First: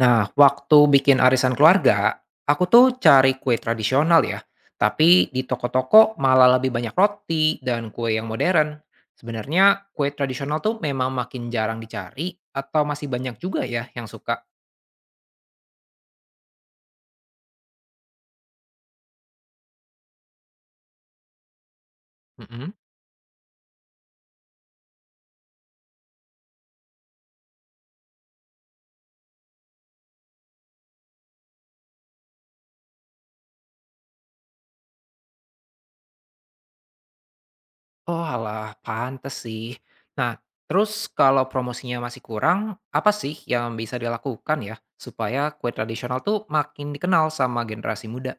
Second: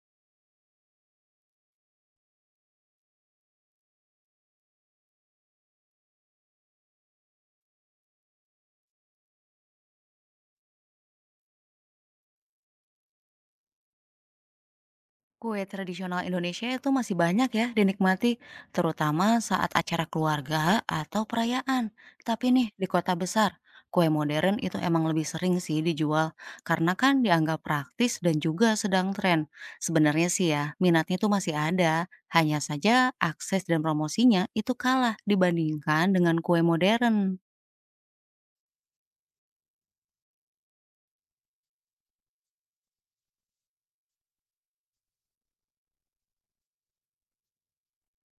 Nah, waktu bikin arisan keluarga, aku tuh cari kue tradisional ya. Tapi di toko-toko malah lebih banyak roti dan kue yang modern. Sebenarnya kue tradisional tuh memang makin jarang dicari atau masih banyak juga ya yang suka. Kue tradisional Indonesia itu masih banyak ya dinikmati, terutama saat acara keluarga atau perayaan. Tapi nih, Mm-mm. di kota besar, kue modern itu emang lebih sering sih dijual karena kan dianggap praktis dan juga sedang tren. Sebenarnya sih ya, minatnya itu masih ada, hanya saja akses dan promosinya itu kalah dibandingkan dengan kue modern. Oh alah, pantes sih. Nah, terus kalau promosinya masih kurang, apa sih yang bisa dilakukan ya supaya kue tradisional tuh makin dikenal sama generasi muda?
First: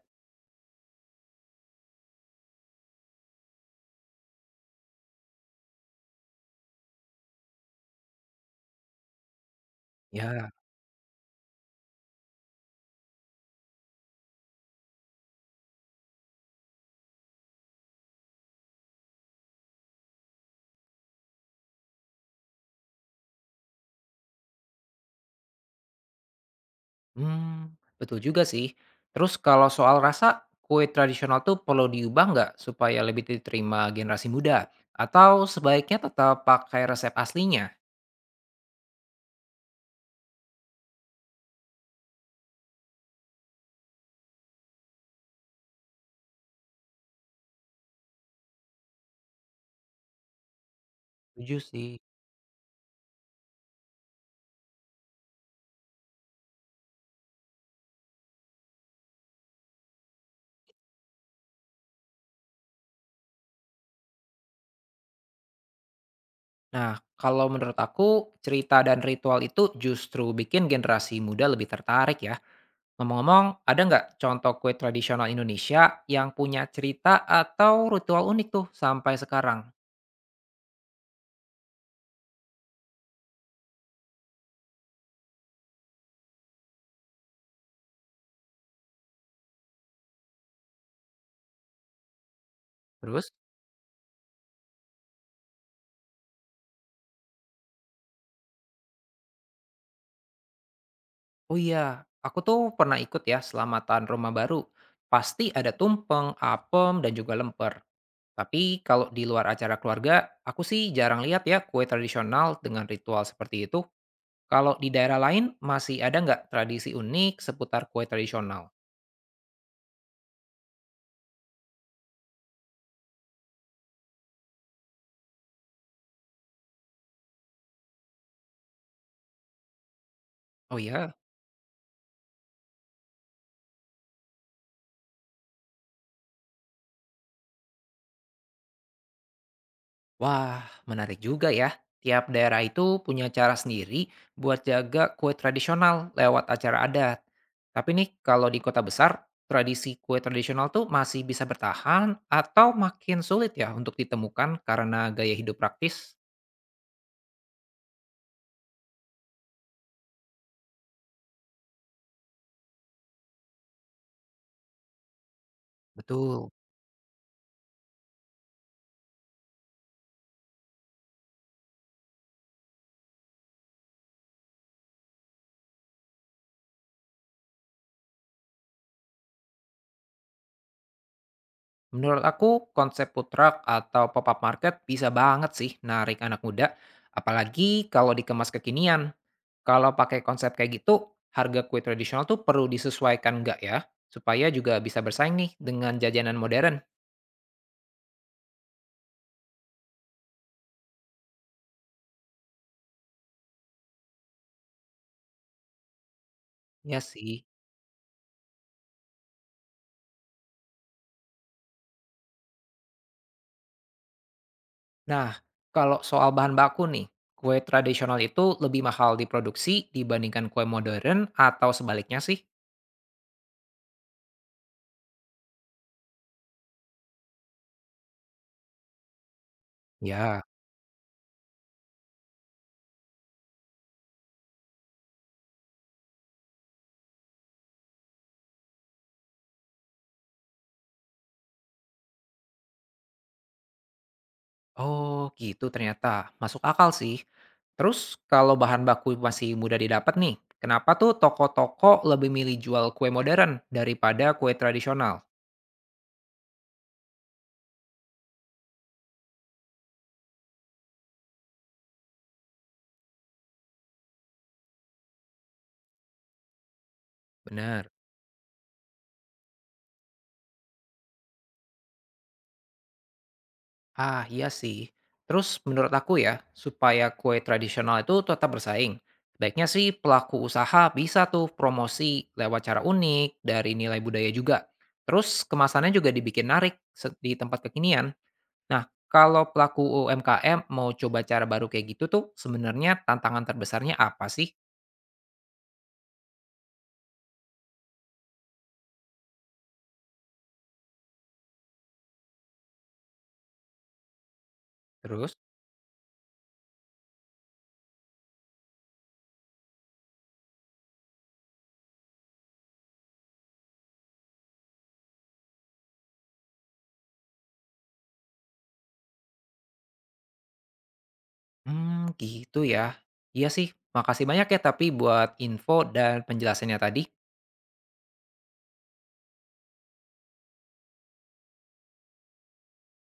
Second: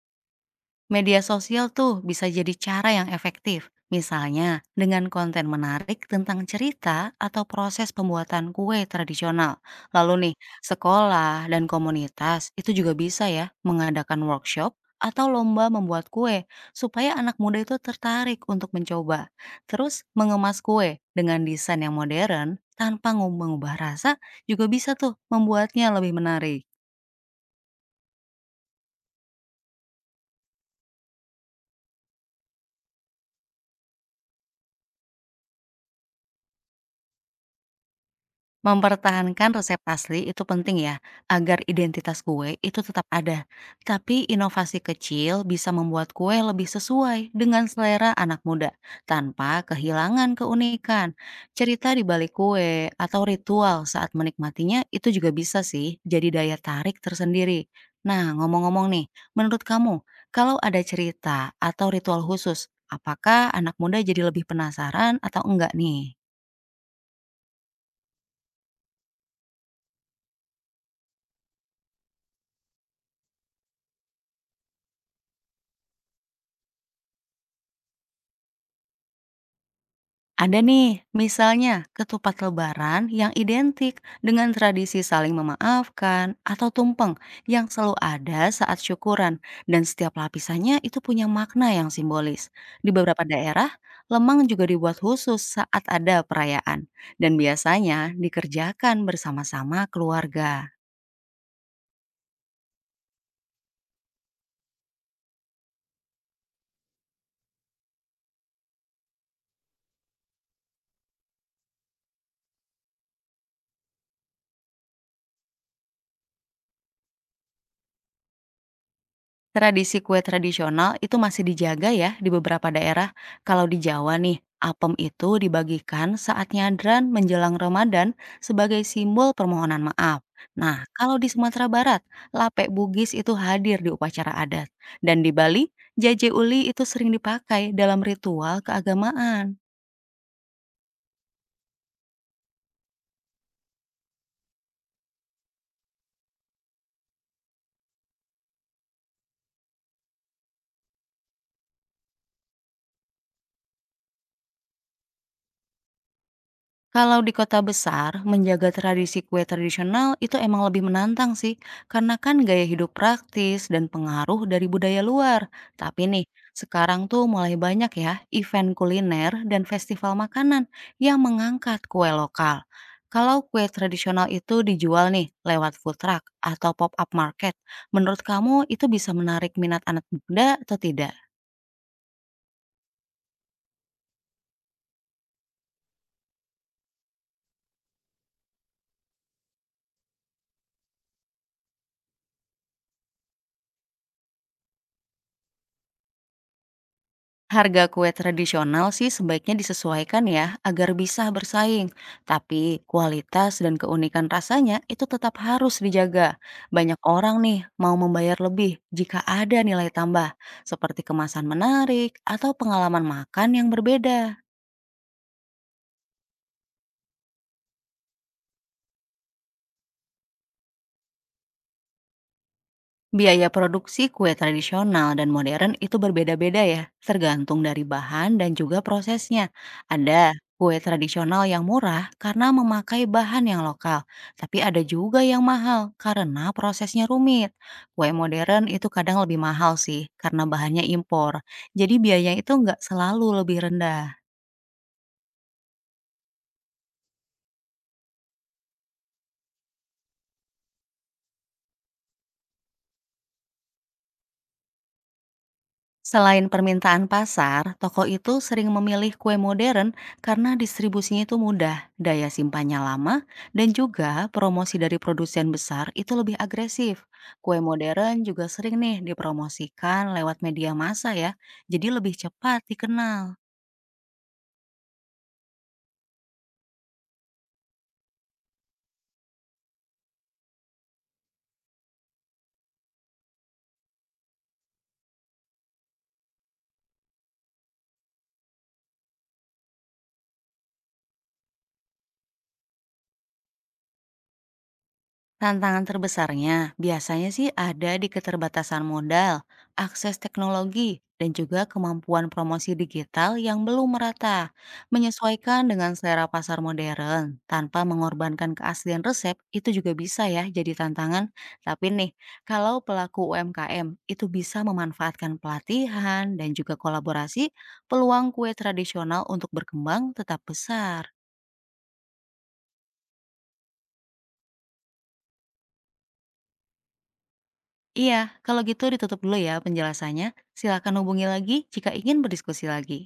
Media sosial tuh bisa jadi cara yang efektif, misalnya dengan konten menarik tentang cerita atau proses pembuatan kue tradisional. Lalu nih, Ya. sekolah dan komunitas itu juga bisa ya mengadakan workshop atau lomba membuat kue supaya anak muda itu tertarik untuk mencoba. Terus mengemas kue dengan desain yang modern tanpa mengubah rasa juga bisa tuh membuatnya lebih menarik. Mmm, betul juga sih. Terus kalau soal rasa, kue tradisional tuh perlu diubah nggak supaya lebih diterima generasi muda? Atau sebaiknya tetap pakai resep aslinya? Mempertahankan resep asli itu penting ya, agar identitas kue itu tetap ada. Tapi inovasi kecil bisa membuat kue lebih sesuai dengan selera anak muda, tanpa kehilangan keunikan. Setuju Cerita sih. di balik kue atau ritual saat menikmatinya itu juga bisa sih jadi daya tarik tersendiri. Nah, ngomong-ngomong nih, menurut kamu, kalau ada cerita atau ritual khusus, apakah anak muda jadi lebih penasaran atau enggak nih? Nah, kalau menurut aku, cerita dan ritual itu justru bikin generasi muda lebih tertarik ya. Ngomong-ngomong, ada nggak contoh kue tradisional Indonesia yang punya cerita atau ritual unik tuh sampai sekarang? Ada nih, misalnya ketupat lebaran yang identik dengan tradisi saling memaafkan atau tumpeng yang selalu ada saat syukuran dan setiap lapisannya itu punya makna yang simbolis. Di beberapa Terus. daerah, lemang juga dibuat khusus saat ada perayaan dan biasanya dikerjakan bersama-sama keluarga. Oh iya, aku tuh pernah ikut ya selamatan rumah baru. Pasti ada tumpeng, apem, dan juga lemper. Tapi kalau di luar acara keluarga, aku sih jarang lihat ya kue tradisional dengan ritual seperti itu. Kalau di daerah lain, masih ada nggak tradisi unik seputar kue tradisional? Tradisi kue tradisional itu masih dijaga ya di beberapa daerah. Kalau di Jawa nih, apem itu dibagikan saat nyadran menjelang Ramadan sebagai simbol permohonan maaf. Oh Nah, iya? kalau di Sumatera Barat, lapek bugis itu hadir di upacara adat. Dan di Bali, jaje uli itu sering dipakai dalam ritual keagamaan. Wah, menarik juga ya. Tiap daerah itu punya cara sendiri buat jaga kue tradisional lewat acara adat. Tapi nih, kalau di kota besar, tradisi kue tradisional tuh masih bisa bertahan atau makin sulit ya untuk ditemukan karena gaya hidup praktis. Kalau di kota besar, menjaga tradisi kue tradisional itu emang lebih menantang sih, karena kan gaya hidup praktis dan pengaruh dari budaya luar. Tapi nih, Betul. sekarang tuh mulai banyak ya event kuliner dan festival makanan yang mengangkat kue lokal. Kalau kue tradisional itu dijual nih lewat food truck atau pop-up market, menurut kamu itu bisa menarik minat anak muda atau tidak? Menurut aku, konsep food truck atau pop-up market bisa banget sih narik anak muda, apalagi kalau dikemas kekinian. Kalau pakai konsep kayak gitu, harga kue tradisional tuh perlu disesuaikan nggak ya? Supaya juga bisa bersaing nih dengan jajanan modern. Harga kue tradisional sih sebaiknya disesuaikan ya agar bisa bersaing. Tapi kualitas dan keunikan rasanya itu tetap harus dijaga. Banyak Ya orang sih. nih mau membayar lebih jika ada nilai tambah, seperti kemasan menarik atau pengalaman makan yang berbeda. Nah, kalau soal bahan baku nih, kue tradisional itu lebih mahal diproduksi dibandingkan kue modern atau sebaliknya sih? Biaya produksi kue tradisional dan modern itu berbeda-beda ya, tergantung dari bahan dan juga prosesnya. Ada Ya. kue tradisional yang murah karena memakai bahan yang lokal, tapi ada juga yang mahal karena prosesnya rumit. Kue modern itu kadang lebih mahal sih karena bahannya impor, jadi biaya itu nggak selalu lebih rendah. Oh, gitu ternyata. Masuk akal sih. Terus kalau bahan baku masih mudah didapat nih, kenapa tuh toko-toko lebih milih jual kue modern daripada kue tradisional? Selain permintaan pasar, toko itu sering memilih kue modern karena distribusinya itu mudah, daya simpannya lama, dan juga promosi dari produsen besar itu lebih agresif. Kue Benar. modern juga sering nih dipromosikan lewat media massa ya, jadi lebih cepat dikenal. Ah, iya sih. Terus menurut aku ya, supaya kue tradisional itu tetap bersaing, baiknya sih pelaku usaha bisa tuh promosi lewat cara unik dari nilai budaya juga. Terus kemasannya juga dibikin menarik di tempat kekinian. Nah, kalau pelaku UMKM mau coba cara baru kayak gitu tuh, sebenarnya tantangan terbesarnya apa sih? Tantangan terbesarnya biasanya sih ada di keterbatasan modal, akses teknologi, dan juga kemampuan promosi digital yang belum merata. Terus? Menyesuaikan dengan selera pasar modern tanpa mengorbankan keaslian resep itu juga bisa ya jadi tantangan. Tapi nih, kalau pelaku UMKM itu bisa memanfaatkan pelatihan dan juga kolaborasi, peluang kue tradisional untuk berkembang tetap besar. Hmm, gitu ya. Iya sih. Makasih banyak ya tapi buat info dan penjelasannya tadi. Iya, kalau gitu ditutup dulu ya penjelasannya. Silakan hubungi lagi jika ingin berdiskusi lagi.